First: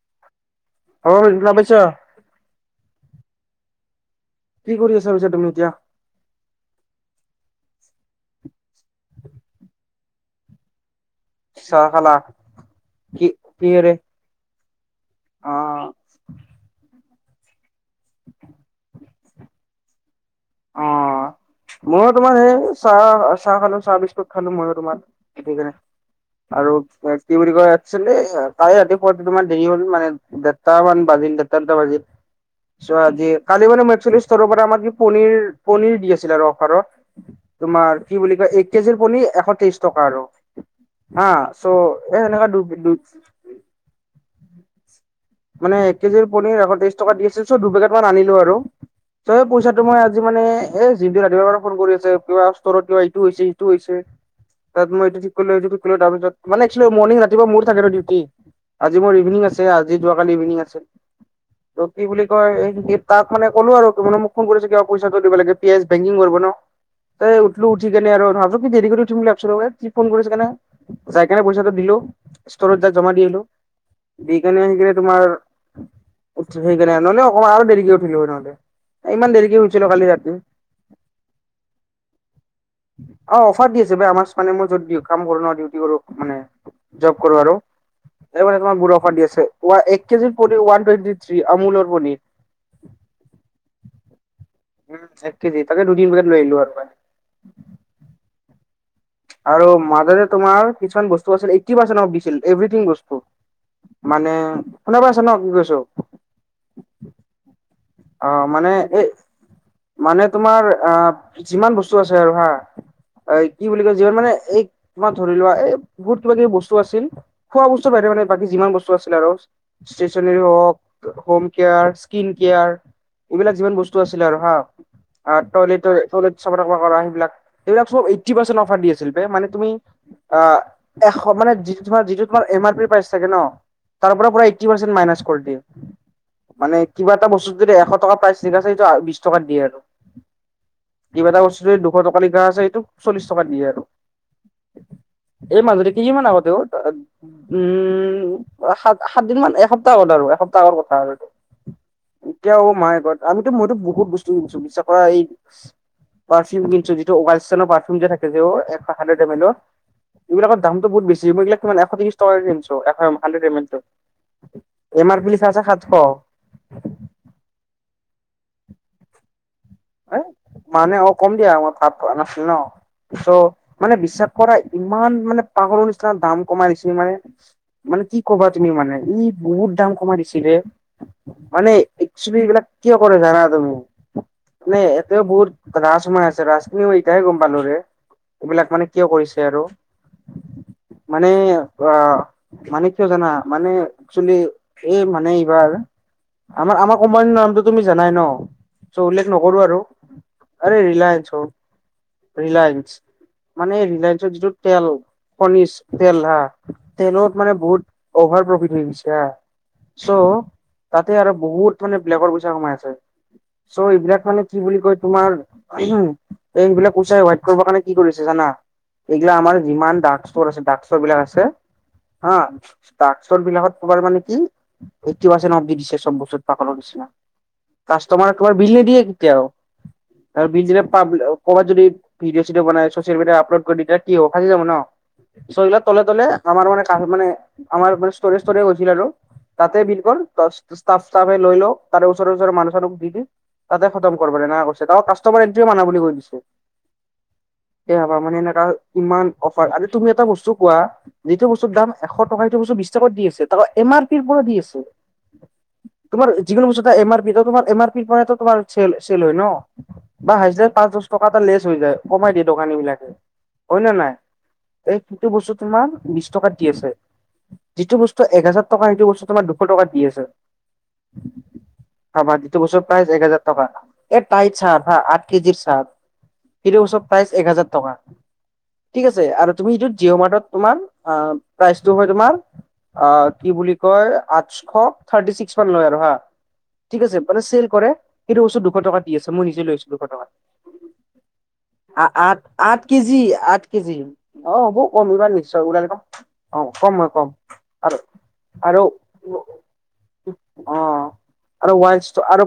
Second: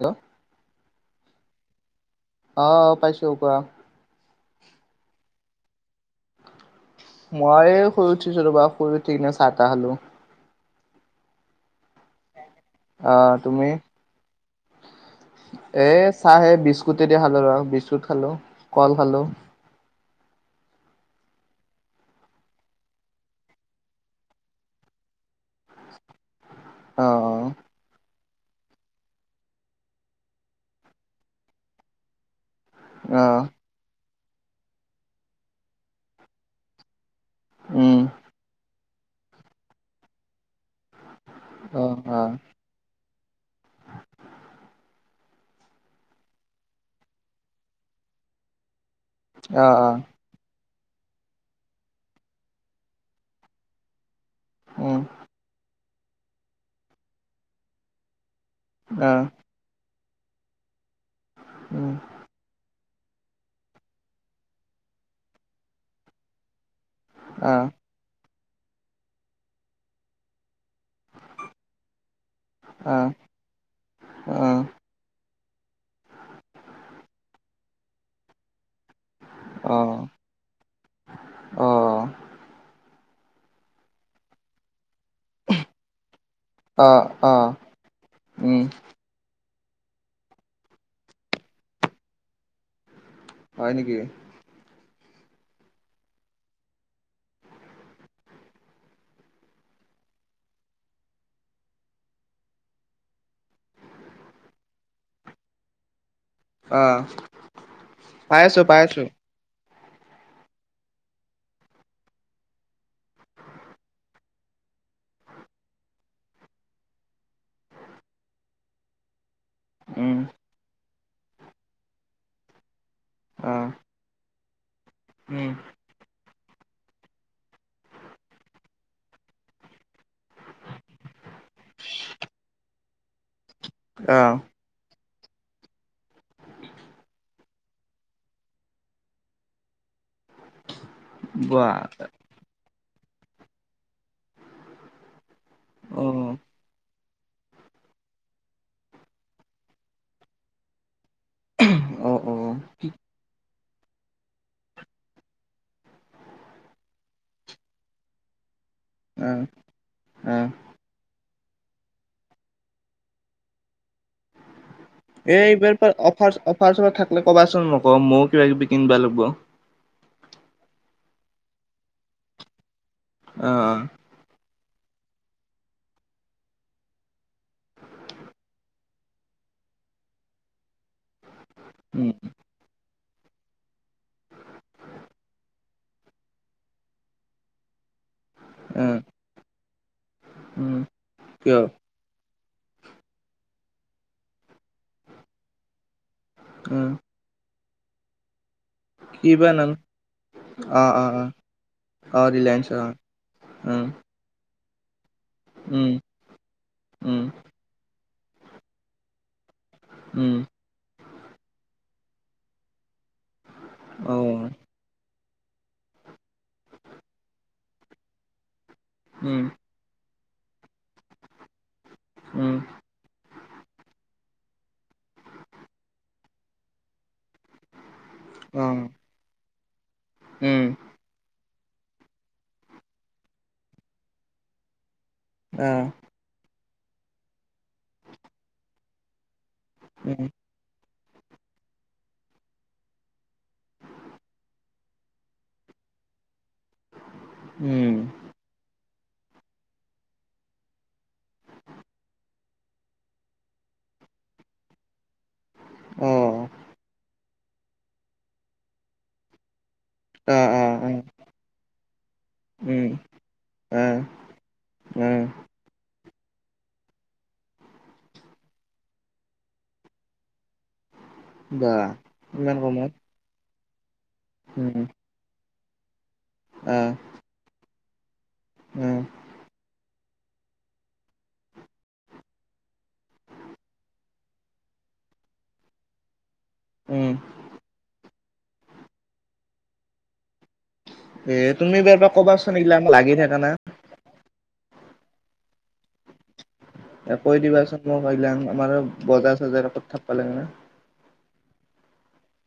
Hello হল শুনা পাইছ অ পাইছো কোৱা। কি কৰি আছা পিছে তুমি এতিয়া। মই শুই উঠিছিলো ৰবা শুই উঠিকিনে চাহ তাহ খালোঁ। চাহ খালা অ কি তুমি কিহেৰে অ এ চাহে বিস্কুট তেদিয়া খালো বিস্কুট খালো কল খালো অঁ মই তোমাৰ সেই চাহ চাহ খালো চাহ বিস্কুট খালো ময়ো তোমাৰ সেতোকাৰনে আৰু কি অ' বুলি কয় একছলি তাই ৰাতিপুৱাটো তোমাৰ দেৰি হ'ল মানে দেৰটা মান বাজিল দেৰটা দুটা বাজিল যোৱা অ' অ' কালি মানে ম ষ্টৰৰ পৰা আমাক কি পন পনিৰ দি আছিল আৰু অফাৰত। উম তোমাৰ কি বুলি কয় এক কেজিৰ পণীৰ এশ তেইশ টকা আৰু অ অ' চ' অ' এনেক [unintelligible] মানে এক কেজিৰ পনিৰ এশ ত্ৰিশ টকা দি আছিল চ দুই পেকেট মান আনিলো আৰু ত অ' পইচাটো অ' মই আজি মানে এ যিনটো ৰাতিপুৱাৰ পৰা ফোন কৰি আছে কিবা ষ্টৰত কিবা ইটো হৈছে ইটো হৈছে উম তাত মই এইটো ঠিক কৰিটো ঠিক কৰিলো তাৰপিত মানে মৰ্নিং ৰাতিপুৱা মোৰ থাকে ন ডিউটি আজি মোৰ অ' ইভিনিং আছে আজি যোৱাকালি ইভিনিং আছিল ত উম কি বুলি কয় এই তাক মানে কলো আৰু মোক ফোন কৰিছে কিবা পইচাটো দিব লাগে পিছ বেংকিং কৰিব ন তাই অ' উঠলো উঠি কেনে আৰু ভাবছো কি দেৰি কৰি উঠিম বুলি ভাবিছো কি ফোন কৰিছে কেনে যাই কিনে পইচাটো দিলো ষ্টৰত যাই অ' জমা দি আহিলো দি অ' কেনে অ' সেইনে তোমাৰ উ সেইকাৰণে নহলে অকমান আৰু দেৰিক উঠিলো নহলে ইমান দেৰি কি হৈছিলো অ' কালি ৰাতি অ অফাৰ দি আছে ব আমাৰ মানে মই য'ত দিয়ক কাম কৰো ন ডিউটি কৰো মানে অ' জব কৰো অ' আৰু স মানে উম তোমাক বু দি এক কেজিৰ পনীৰ ওৱান টুৱেন্টি থ্ৰী আমুলৰ পনীৰ হয় নেকি উম এক কেজি তাকে দুদিন পোগেট লৈ আহলো আৰু মান আৰু মাজতে তোমাৰ কিছুমান বস্তু আছিল এই পাৰ্চ অ দিছিল এভথিং বস্তু মানে শুনা পাইচা ন কি কৈছো আহ আহ মানে এ মানে তোমাৰ আহ যিমান বস্তু আছে আৰু হা এ কি বুলি কয় যিমান মানে এই তোমাৰ ধৰি লোৱা এই বহুত কিবা কিবি বস্তু আছিল খোৱা বস্তু মানে বাকী যিমান বস্তু আছিলে আৰু উম ষ্টেচেনেৰী হক হোম কেয়াৰ স্কিন কেয়াৰ এইবিলাক অ' যিমান বস্তু আছিলে আৰু হা উম টয়লেট টয়লেট চ কৰা সেইবিলাক এইবিলাক চ পাৰ্চেন্ত অফাৰ দি আছিল বে মানে তুমি অ এশ মানে যিটো তোমাৰ যিটো তোমাৰ এম আৰ পি পাইছে চাগে ন তাৰ পৰা অ' পৰা এ ই। টি মাইনাচ কৰি দে মানে কিবা এটা বস্তু যদি এশ টকা প্ৰাই চিধা চিধি সটো বিশ টকা দিয়ে আৰু কিবা এটা বোৱা বস্তু দুশ টকা লিখা আছে এইটো চল্লিশ টকা দিয়ে আৰু এই মাজতে কেইদিনমান আগতে অ উম সাত সাতদিন মান এসপ্তাহত আৰু এসপ্তাহৰ কথা আৰু অ' অ' এতিয়াও মায়ে ঘৰত আমিতো মইতো বহুত বস্তুছো বিশ্বাস কৰা এই পাৰফিউম কিন্তু যিটো উগালিস্তানৰ পাৰফিম যে থাকে যে অ' ম অ' এইবিলাকৰ দামতো বহুত বেছি যিবিলাক মানে এশ ত্ৰিশ টকাকে কিনিছো এশ হাণ্ডাৰেদ এমেলটো এই ইবাৰ অফ অফাৰছ থাকে কবাচোন মোক মওঁ কিবা কিবি কিনিব লাগিব হেই মানে অ' কম দিয়া, মই ভাত পোৱা নাছিলো ন' চ' অ মানে বিশ্বাস কৰাই ইমান মানে পাহৰৰ নিচিনা দাম কমাই নিচি মানে মানে কি কবা তুমি মানে ই বহুত দাম কমাই দিছিলে। মানে উম একছবি এইবিলাক কিয় কৰে জানা তুমি নাই এতেও বহুত ৰাজ সোমাই আছে ৰাজ, ৰাজখিনিও মই ইতহে গম পালো ৰে' এইবিলাক অ মানে কিয় কৰিছে আৰু উম মানে কিয় অ মানে কিয় জানা মানে একচেলি এই মানে এইবাৰ। আমাৰ, উম আমাৰ কোম্পানীৰ নামটো তুমি জানাই ন' চ' উল্লেখ কি বা নকৰো নাম আৰু আৰে অ অ অ ৰিলায়ন্স হ' অ ৰিলায়েন্স অ ৰিলায়ন্স মানে উম ৰিলায়ন্স যিটো তেল কণচ উম তেল ধা উম তেলত মানে বহুত অভাৰ প্ৰফিট হৈ গৈছে চ' উম তাতে আৰু বহুত মানে ব্লেকৰ পইচা কমাই আছে, চ' অ এইবিলাক মানে কি বুলি কয় তোমাৰ উ এই সবিলাক কৈচাই হোৱাইট কৰিব কাৰণে কি কৰিছে জানা এইগিলা উম আমাৰ যিমান দ আছে ডাকচৰ বিলাক আছে হা উম ড শ্ব'ত বিলাকাৰ মানে কি এইটটি পাৰ্চেন্ট অফ দি দিছে চব বস্তুত পাগলৰ নিচিনা কাষ্টমাৰ তোমাৰ অ বিল নিদিয়ে কেতিয়াও আৰু উম বিল দিলে পাব ক'ৰবাত যদি ভিডিঅ' -চিডিঅ' বনাই চছিয়েল মিডিয়াত আপলড কৰি তেতিয়া কি হ'ব বাচি যাব ন'। চ' অ এইগিলা তলে তলে আমাৰ মান মানে আমাৰ মানে ষ্টৰেজষ্টৰে গৈছিল আৰু তাতে বিল উম ষ্টাফ ফে লৈ লও তাৰে ওচৰে ওচৰে মানুহ আৰু দি দি তাতে খতম কৰিব নৈ কামাৰ এণ্টও মাননা বুলি কৈ দিছে উম স হবা মানে এনেকা ইমান অফাৰ আৰু তুমি এটা বস্তু কোৱা যিটো বস্তুৰ দাম এশ টকা সটো বস্তু বিশ টকাত দি আছে ত কাৰ পীন পৰি আছে। অ তোমাৰ যিকোনো বস্তু এম আৰ পি তোমাৰ এম আৰ পিৰ পৰাো তোমাৰ চেল হয় ন। বা অ অ পাঁচ অ দশ টকা এটা লেচ হৈ যায় কমাই দিয়ে দোকানী উম বিলাকে হয় অ নে নাই? এই অ কটো বস্তু তোমাৰ বিশ টকাত দি আছে। যিটো বস্তু এক হাজাৰ টকা সেইটো বস্তু তোমাৰ দুশ টকাত দি আছে। বা চাবা ইমান যিতু বস্তু কমত পাই এক হাজাৰ টকা এই টাইই উম চাৰফ হা আঠ কেজিৰ অ সিটো চব প্ৰাইজ এক হাজাৰ টকা উম ঠিক আছে আৰু তুমিটো জিঅ' মাৰ্টত তোমাৰ প্ৰাইচটো হয় তোমাৰ অ কি বুলি কয় আঠশ থাৰ্টি ছিক্স মান লয় আৰু হা ৷ ঠিক উম আছে মানে চেল কৰে কিন্তু ওচৰত দুশ টকা দি আছে মই নিজে লৈ আছো দুশ টকাত৷ এ তুমি এইবাৰ আ পৰা আঠ, কবাচোন এইগিলা আঠ মোক লাগি কেজি, থাকা না আঠ কেজি। অ' বৌ কমিবা নিশ্চয় ওলালে ক অ কম হয় এ কম কৈ দিবাচোন আৰু মোক সেইগিলান আমাৰ আৰু বজাৰ চজাৰ ক'ত থাকব লাগে না অ আৰু ৱাইডচ আৰু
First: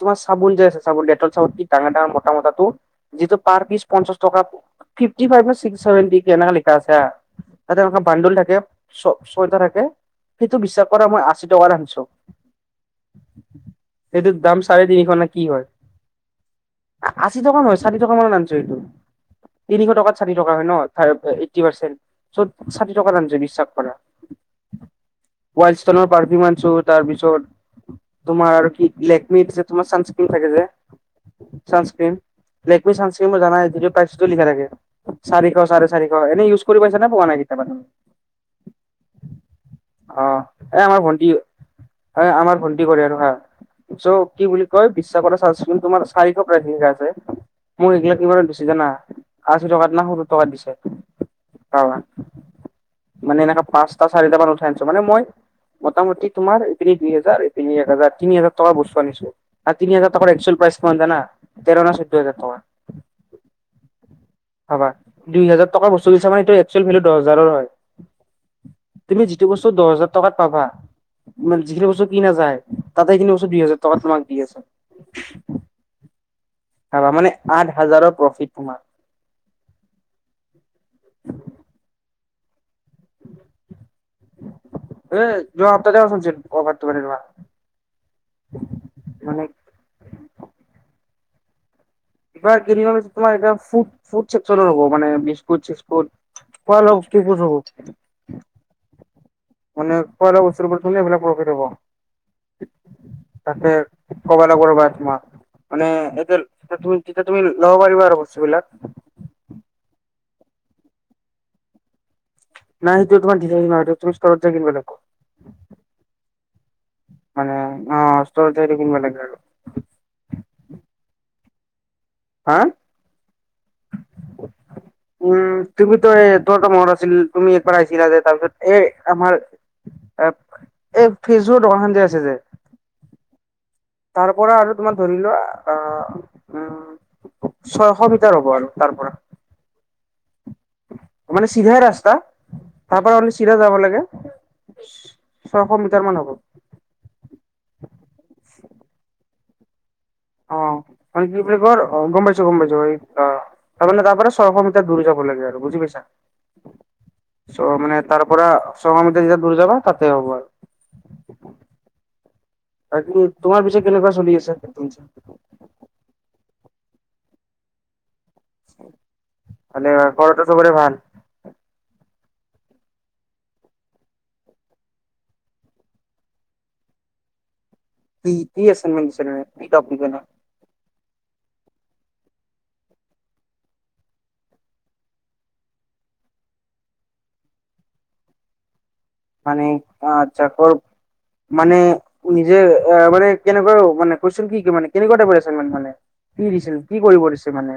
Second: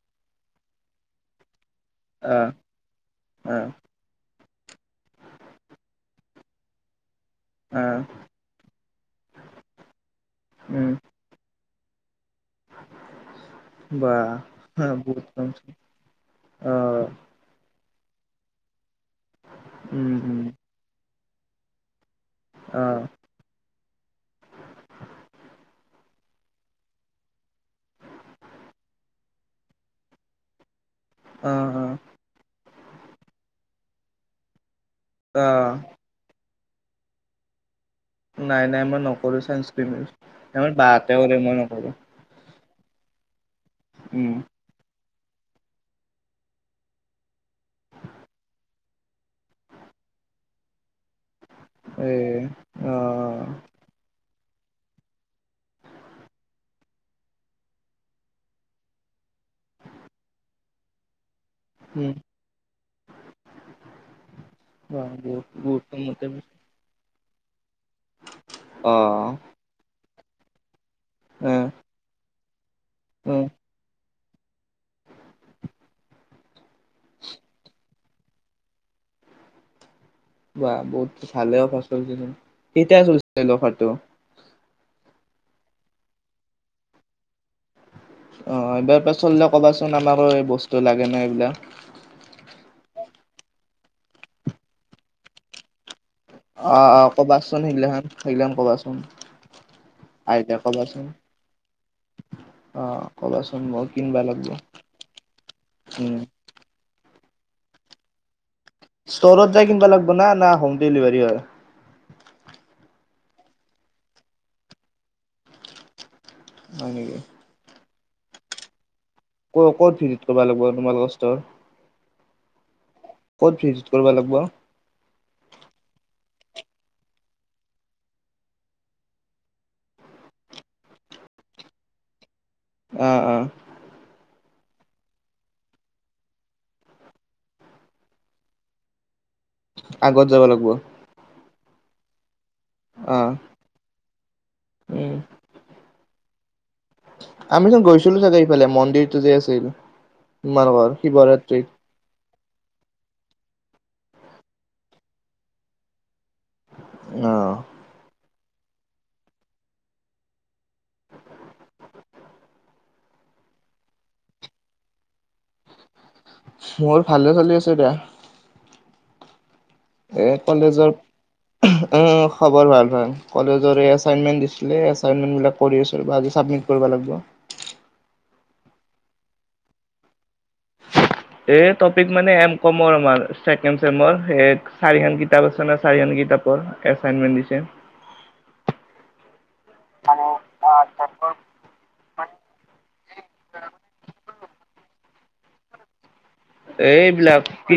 তোমাৰ চাবোন যে আছে চাবোন ডেটল চাব ডাঙা - ডাঙা মোটা আহ মোতটোো যিহেতু পিচ আহ পঞ্চাশ টকা। ফিফটি ফাইভ নে ছিক্স চেভেণ্টি এনেকা লিখা আছে হা। তে আহ এনেকা বান্দুল থাকে ছ ছয়টা থাকে, সেইটো বিশ্বাস কৰা মই আশী টকা আনি বাহ। সেইটোৰ দাম চাৰে তিনিশ নে কি হয় [unintelligible] ষাঠি টকা মানত আনছো সেইটো তিনিশ উম টকাত ষাঠি উম টকা হয় ন' ফাই এইটটি পাৰ্চেন্ট চ' ষাঠি আহ টকা আনছো বিশ্বাস কৰা ৱাইলডষ্টনৰ পাৰফিউম ক্ৰীম আনছো তাৰপিছত তোমাৰ আৰু কি লেকমি যে তোমাৰ চানস্ক্ৰীণ থাকে যে অহ-অহ ছানস্ক্ৰীন লেকমি চানস্ক্ৰীণতো জানাই, যিটো প্ৰাইচ তোটে লিখা থাকে চাৰিশ, আহ চাৰে চাৰিশ এনে ইউজ কৰি পাইছ না পোৱা নাই কিতাবা নাই-নাই মই নকৰোঁ ছানস্কিন অ ইউজ আমাৰ বাহতে কৰে মই নকৰো। কি কৰে আৰু হা চ' উম। কি কয় বিশ্বাস কৰা চানস্কিন তোমাৰ চাৰিশৰ পৰাে আছে [unintelligible] মই এইগিলাক কিমানত দিছি জানা আশী টকাত না সত্তৰ টকাত দিছে। এ [unintelligible] মানে আহ এনেকে পাঁচটা, চাৰিটা মান আনছো মানে মই মোটামুটি তুমাৰ ইপিনে দুই হাজাৰ ইপিনি এক হাজাৰ, তিনি হাজাৰ টকা বস্তু আনিছো। আৰু তিনি হাজাৰ টকাৰ একচুৱেল প্ৰাইচ কিমান জানা তেৰ নে চৈধ্য উম হাজাৰ টকা ৷ হাবা বা দুই বহুত হাজাৰ বহুত টকা বস্তু মতে দিছে মানে এটো একচুৱেল ভেলু দহ হেজাৰৰ হয়৷ তুমি আহ যিটো বস্তু দহ হাজাৰ টকাত পাবা। মান আহ যিখিনি বস্তু কিনা যায় তাতে এখিনি উম বস্তু দুই হাজাৰ টকা তোমাক ঠিকে আছে। হাবা মানে আঠ হাজাৰৰ প্ৰফিট তোমাৰ ৷ বা বহুত ভালে অফাৰ চলিছেোন কেইটয়া চলিছিল অফাৰটো? উ যোৱা সাপ্তাত চলচিল অফৰটো এনকা। [unintelligible] অ' এইবাৰ পে চললে কবাচোন আমাৰো এই বস্তু লাগে ন এইবিলাক কিবাৰ কিনিবি তোমাৰ এ ফুটছেকক্টৰৰ হ'ব মানে বিস্কুট চিচকুট অহ অ ক'বাচোন সেইগিলাখান, সেইগিলাখান ক'বাচোন মানে খোৱাা আহিলে বস্তুে কবাচোন এইবিলাক প্ৰফিট হব অ', [unintelligible] কবাচোন ততে মই কিনবা লাগব কবা লাগবো ৰবা তোমাক, মানে উম, এতিয়া তুমি তেতিয়া তুমি ল'ব পাৰিবা আৰু বস্তুবিলাক ষ্ট'ৰত যায় কিনবা লাগিব না? না হোম ডেলিভাৰী হয়? ন তোমাৰ ধিকা [unintelligible] তুমি স্তৰত যে কিনিব লাগব হয় নেকি? অ ষ্টৰত যাই কনিবা লাগে [unintelligible] ক' ক'ত ভিজিট কৰিব লাগিব তোমালোকৰ ষ্টৰ? হা ক'ত ভিজিট কৰবা লাগব উম' তুমি তো এই তৰ ত মৰ আছিল তুমি একবাৰ আহিছিলা যে তাৰপিছত এ আমাৰ এ এই ফ্ৰিজৰ দোকানখন যে আছে যে অ অ। তাৰ পৰা আৰু তোমাৰ ধৰি লোৱা আহ উম ছয়শ মিটাৰ হ'ব আৰু তাৰ পৰা। আগত যাবা লাগবো। চিধা ৰাস্তা। তাৰ পৰা আমি চিধা যাব লাগে, ছয়শ মিটাৰ মান হ'ব। আমি য'ত গৈছিলো চাগে ইফালে মন্দিৰটো যে আছে এইটো অ মান কি বুলি কৰ গম পাইছোঁ গম পাইছোঁ অ সেইপিনে তাৰ ছয়শ মিটাৰ দূৰ যাব লাগে আৰু বুজি পাইছা অ', ছ মানে তাৰ পৰা ছশ মিটাৰ যেতিয়া দূৰ যাবা তাতে হব আৰ তাকি তোমাৰ পিছে কেনেকুৱা চলি আছে নতুন ছেম মোৰ ভালে চলি আছে দে। [inaudible] এ ঘৰতো চবৰে ভাল কলেজৰ অহ অ' খবৰ ভাল ভাল। কলেজৰ এছাইনমেণ্ট দিছিলে কৰি আছোঁ ৰবা, আজি চাবমিট কৰিব লাগিব। কি এছাইনমেণ্ট দিছা নো, কথা কব নৰা এ টপিক মানে এম কমৰ আমাৰ চেকেণ্ড চেমৰ, চাৰিখন কিতাপ আছে নে চাৰিখন কিতাপৰ এছাইনমেণ্ট দিছে। মানে অ আত্চ্ছা কৰ মানে নিজে আহ মানে কেনেকুৱাও মানে কুৱেশ্যন কি? কি মান কেনেকুৱাটা কুৱেশ্যন মানে? কি দিছিল কি কৰিব এইবিলাক দিছে মানে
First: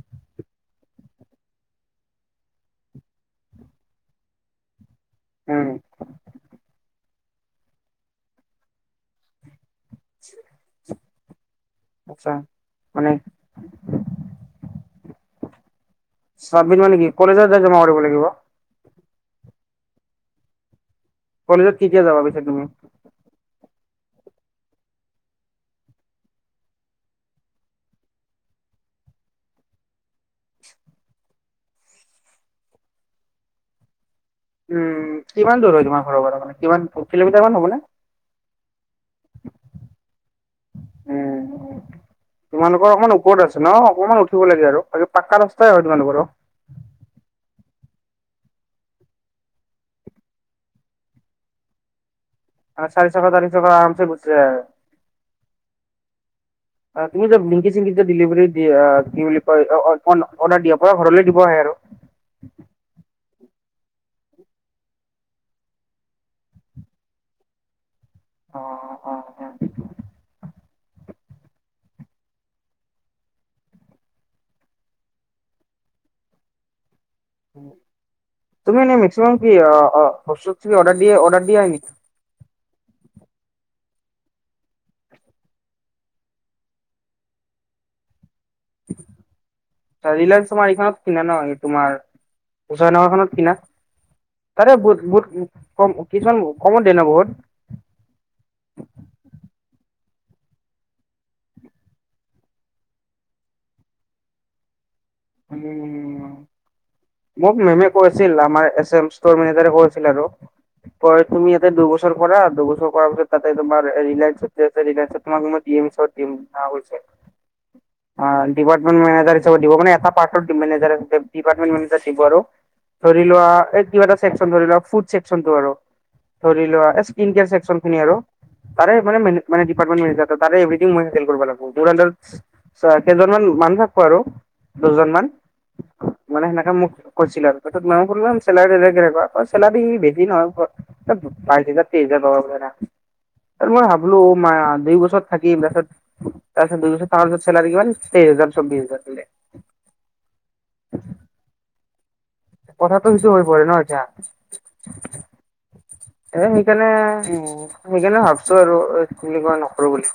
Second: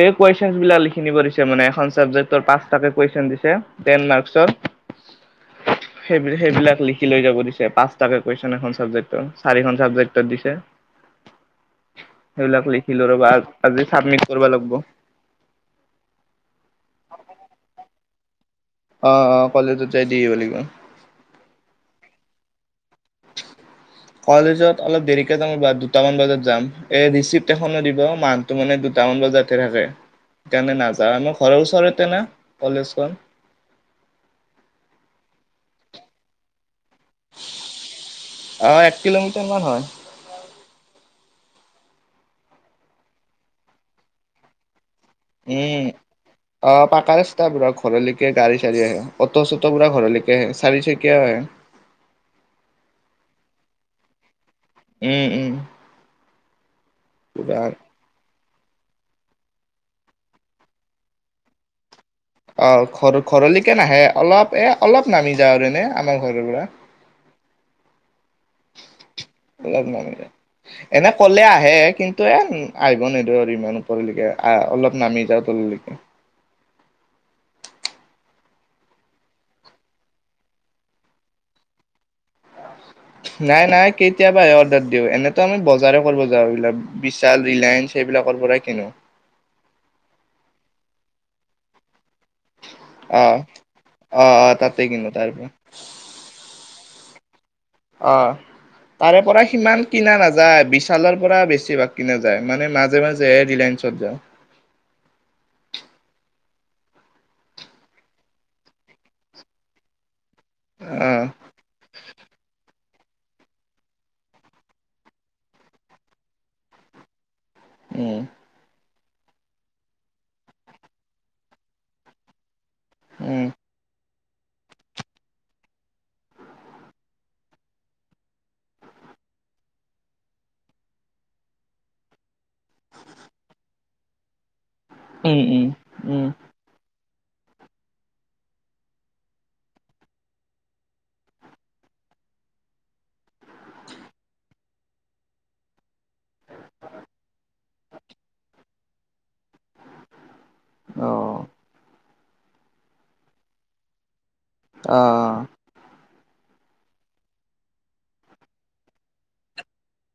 এই কুৱেশ্যন বিলাক লিখ খিনিব দিছে মানে এখন ছাবজেক্টৰ পাঁচটাকে কুৱেশ্যন দিছে টেন মাৰ্কৰ। উম সেই সেইবিলাক লিখি লৈ যাব দিছে, পাঁচটাকে কুৱেশ্যন এখন চাবজেক্টৰ চাৰিখন চাবজেক্ট দিছে। আচ্ছা সেইবিলাক লিখিলো মানে ৰ'বা, আজি চাবমিট কৰবা লাগবো। চাবমিট মানে কি কলেজত যাই জমা কৰিব লাগিব। অ অ কলেজত যাই দি আহিব লাগিব। কেতিয়া যাবা পিছা তুমি? কলেজত অলপ দেৰিকে যাম, দুটা মান বজাত যাম, এ ৰিচিপট এখনো দিব মাৰ্ক টো মানে দুটা টান বজাতে থাকে তেনে নাযাৰা ন ঘৰৰ ওচৰতে না কলেজখন। উম, কিমান দূৰ হয় তোমাৰ ঘৰৰ পৰা মানে কিমান? কিলোমিটাৰ মান হ'বনে আহ এক কিলোমিটাৰ মান হয়। উম, তোমালোকৰ অকমান ওপৰত আছে ন অকমান উঠিব লাগে আৰু, আৰু এ। অ পাকা ৰাস্তা বোৰত। ঘৰলৈকে গাড়ী চাড়ি আহে, অটো চটো পৰা ঘৰলৈকে আহে চাৰি চকিয়া আহে। মানে চাৰি চকা, তাৰি চকা আৰামচে গুচি যায়। উম উম তুমি যে পুৰা লিংকি চিংকি যে দিলিভাৰীত কি অ কি বুলি কয়। অ অ অৰ্ডাৰ দিয়াৰ পৰা ঘৰলে দিব আহে আৰু। অ ঘৰ। ঘৰলৈকে নাহে। অলপ এ অলপ নামি যাওঁ আৰু এনে আমাৰ ঘৰৰ পৰা। অ অ অ অলপ নামি যায়। এনে ক'লে আহে, কিন্তু এ আহিব নিদো আৰু ইমান ওপৰলৈকে আহ অলপ নামি যাওঁ তল- লৈকে। [unintelligible] তুমি এনে মেক্সিমাম কি অহ বস্তু কি অৰ্ডা, অৰ্ডাৰ দিয়ে নেক- নাই নাই কেতিয়াবা অৰ্ডাৰ দিও, এনেতো আমি বজাৰ কৰিব যাওঁ, এইবিলাক বিশাল ৰিলায়েন্স এইবিলাক। ৰিলায়ন্স তোমাৰ এইখনত কিনে ন এই তোমাৰ। উসয় নগৰ অ খনত কিনা, অ অ তাতে কিনো বহুত তাৰ বহুত পৰা কম কিছুমান কমত দিয়ে ন বহুত। অ তাৰে পৰা সিমান কিনা নাযায়। বিশালৰ পৰা বেছিভাগ কিনা যায়। মানে মাজে মাজে হে ৰিলাইন চত যা। [unintelligible] মোক মেমে কৈছিল আমাৰ এছেমথৰ মেনেজাৰে কৈছিল আৰু পৰ আহ তুমি ইয়াতে দুবছৰ কৰা, দুবছৰ কৰা পিছত তাতে তোমাৰ, এ ৰিলায়াঞ্চত তোমাক মই স্ক্ৰীণশ্বট দিম ভালকে। উম অ ডিপাৰ্টমেণ্ট মেনেজাৰ হিচাপত দিব মানে এখপ। পাৰ্থৰ টিম মেনেজাৰে ডিপাৰ্টমেণ্ট মেনেজাৰ দিব আৰু, ধৰি উম লোৱা এ কিবা এটা চেকচন ধৰী লোৱা ফুদ চেকচন টো আৰু, ধৰি লোৱা এ স্কিন কেয়াৰ ছেকচন খিনি আৰু। তাৰে মানে মানে দিপাৰটমেন্ত মেনেজাৰ। তাৰে এভৰিঠিং মই হেল্প কৰিব লাগিব। ধুৰন্ধৰ চোৱা কেইজনমান মানু থাকো আৰু দুজন মান, উম উম উম মানে সেনেকে মখ কৈছিল আৰু তাৰপিচত মাও চেলাৰ তেলাৰি কেনেকুৱা? চেলাৰী বেছি নহয় বাইছ হাজাৰ, তেইছ হাজাৰ, মই ভাবলো নাই অৱ দুই বছৰত থাকিম তাপিছত। তাৰপিছত দুই বছৰ ত চেলাৰি কিমান, তেইছ হাজাৰ চৌবিছ হাজাৰ বোলে। অ। কথাটো কিছু হৈ পৰে ন এতিয়া। আহ এ সেইকাণে সেইকাণে ভাবছো আৰু কি বুলি কয় নকৰো বুলি।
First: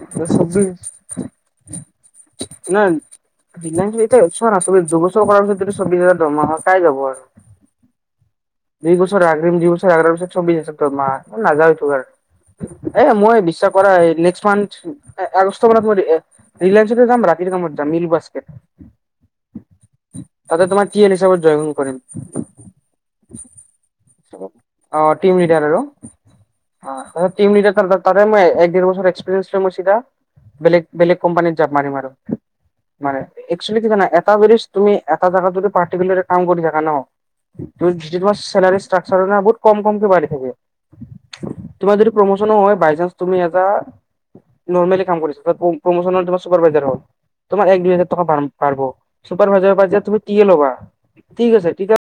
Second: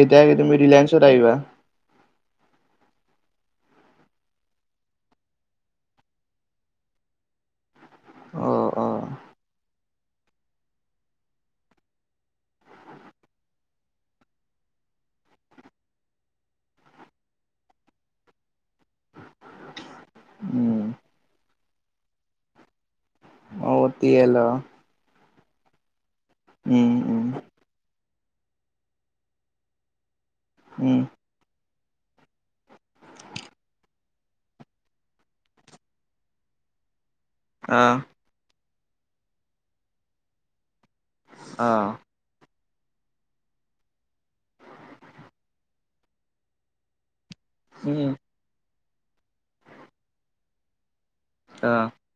এতিয়া তুমি ৰিলায়েন্সত আহিবা [inaudible] ৰিলাইন্স হেৰিতে ওচৰত আচৰিত দুবছৰ কৰা পিছত চৌব্বিছ হাজাৰ দৰমহা কাই যাব আৰু। অ অ দুইবছৰ আগ্ৰীম দুইবছৰ আগ্ৰ পিছত চৌবিছ হাজাৰ দৰমহা। ও নাযাও আৰু এইটো। এ মই বিশ্বাস কৰা নেক্স মান্থ আগষ্ট মানত মই ৰিলায়েন্সতে যাম। ৰাখ যা মিল বাস্কেট। তাতে উম তোমাৰ তিয়েল হিচাপত জইন কৰিম? অ, তিয়েল অহ। তিম লিদাৰ আৰু উম অ তিম লিদাৰ তাপিছত। ততে মই এক ডেৰ বছৰ এক্সপিৰিয়েঞ্চ লৈ মই চিধা বেলেগ উম বেলেগ কোম্পানিত জাপ মাৰিম আৰু। মানে একচুৱেলি কি জানা, এটা বেছ তুমি এটা জাগাত যদি পাৰ্তিকুলাৰ কাম কৰি থাকা ন অ চেলাৰী এক্সট্ৰা জানা বহুত কম কমকে বাঢ়ি থাকে। অ তোমাৰ যদি প্ৰমোচনো হয়। বাইচাঞ্চ তুমি এটা নৰ্মেলী কাম এটা কৰিছা, তাত প্ৰমোচন ত তোমাৰ ছুপাৰ ভাইজাৰ হল। তোমাৰ এক দুই উম হাজাৰ টকা পা পাৰব, চুপাৰভাইজাৰ পৰা এতিয়া তুমি টিয়েল হবা, ঠিক অ আছে কিবা